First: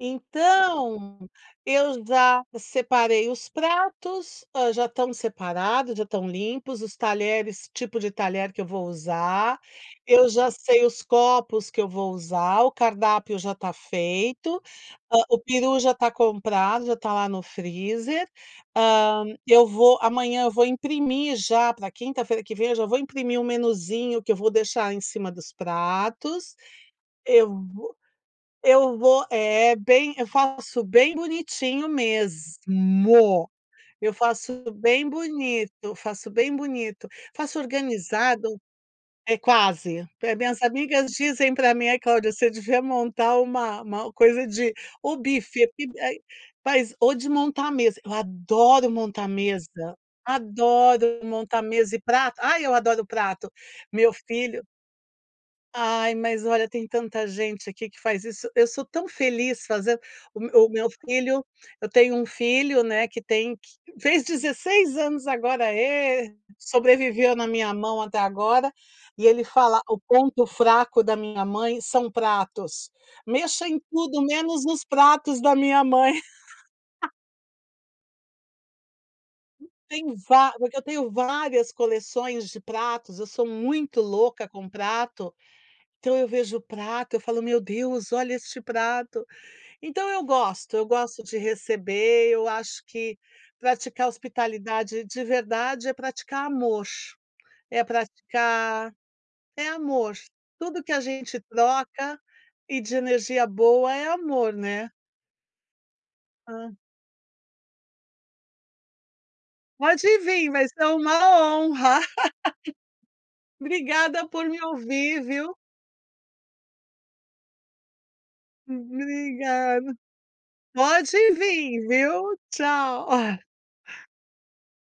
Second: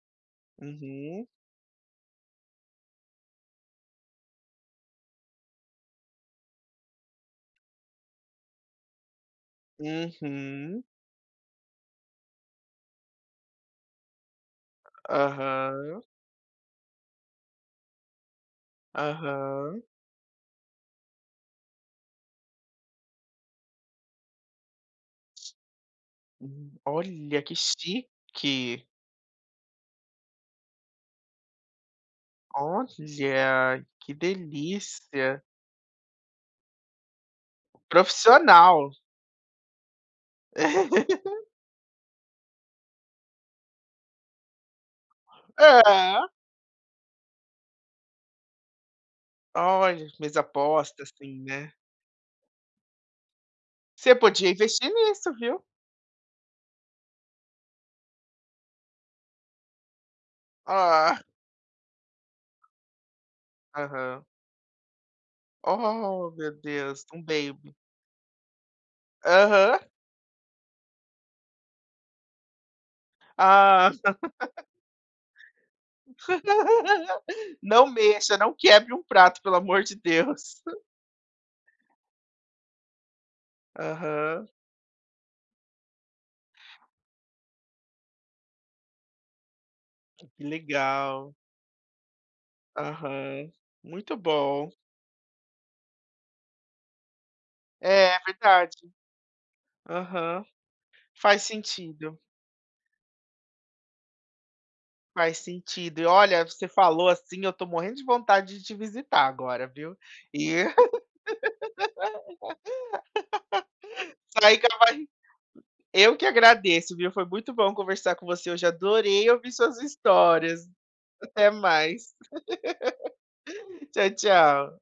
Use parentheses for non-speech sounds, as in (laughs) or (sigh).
Então, Uhum. eu já separei os pratos, já estão separados, já estão limpos, os talheres, tipo de talher que eu vou usar, eu já Uhum. sei os copos que eu vou usar, o cardápio já tá feito, hã, o peru já Aham. tá comprado, já tá lá no freezer, hã, eu Aham. vou amanhã eu vou imprimir, já pra quinta-feira que vem, já vou imprimir um menuzinho que eu vou deixar em cima dos pratos, Hum, olha eu que vou chique. eu vou é bem eu faço bem bonitinho mesmo, Olha eu que faço bem delícia. bonito, faço bem bonito, faço organizado Profissional. é quase, eh, as minhas amigas (laughs) dizem pra mim: “Ai Cláudia, você devia montar uma uma coisa de, ou buffet, É. ou de montar a mesa”, eu adoro montar mesa, Olha, mesa posta adoro assim, montar né? mesa e prato, ai eu adoro prato, meu Você podia filho investir nisso, viu? Ai mas olha tem tanta gente aqui que faz isso, eu sou tão feliz fazendo, o o meu Ah. filho, eu tenho um filho, né, que tem que fez Aham. 16 anos agora Oh, é, meu Deus, um sobreviveu na minha baby. mão até agora, e ele fala Aham. o ponto fraco da minha mãe são pratos, mexa em Ah. tudo menos (laughs) nos pratos da minha mãe. (laughs) (laughs) Não mexa, não quebre um prato pelo amor de Tenho va Deus. porque eu (chuckles) tenho várias coleções de pratos, eu sou muito louca Aham. com prato, então eu vejo prato, eu falo: “Meu Deus, olha este prato!”. Então eu Que gosto, eu gosto legal. de receber, eu acho que Aham, praticar muito bom. hospitalidade de verdade é praticar amor, é É verdade. praticar é amor, Aham. tudo que a gente Faz troca sentido. e de energia boa é amor, né? Faz sentido e olha você Hã. falou assim eu tô morrendo de vontade de te visitar agora viu? Pode vim, E, mas foi uma honra. (laughs) (laughs) Obrigada você por me ainda vai ouvir, viu? Eu que agradeço, viu? Foi muito bom conversar com você, eu já adorei ouvir suas Obrigada. histórias. Pode Até vir, mais. viu? Tchau. (laughs) (chuckles) Tchau tchau.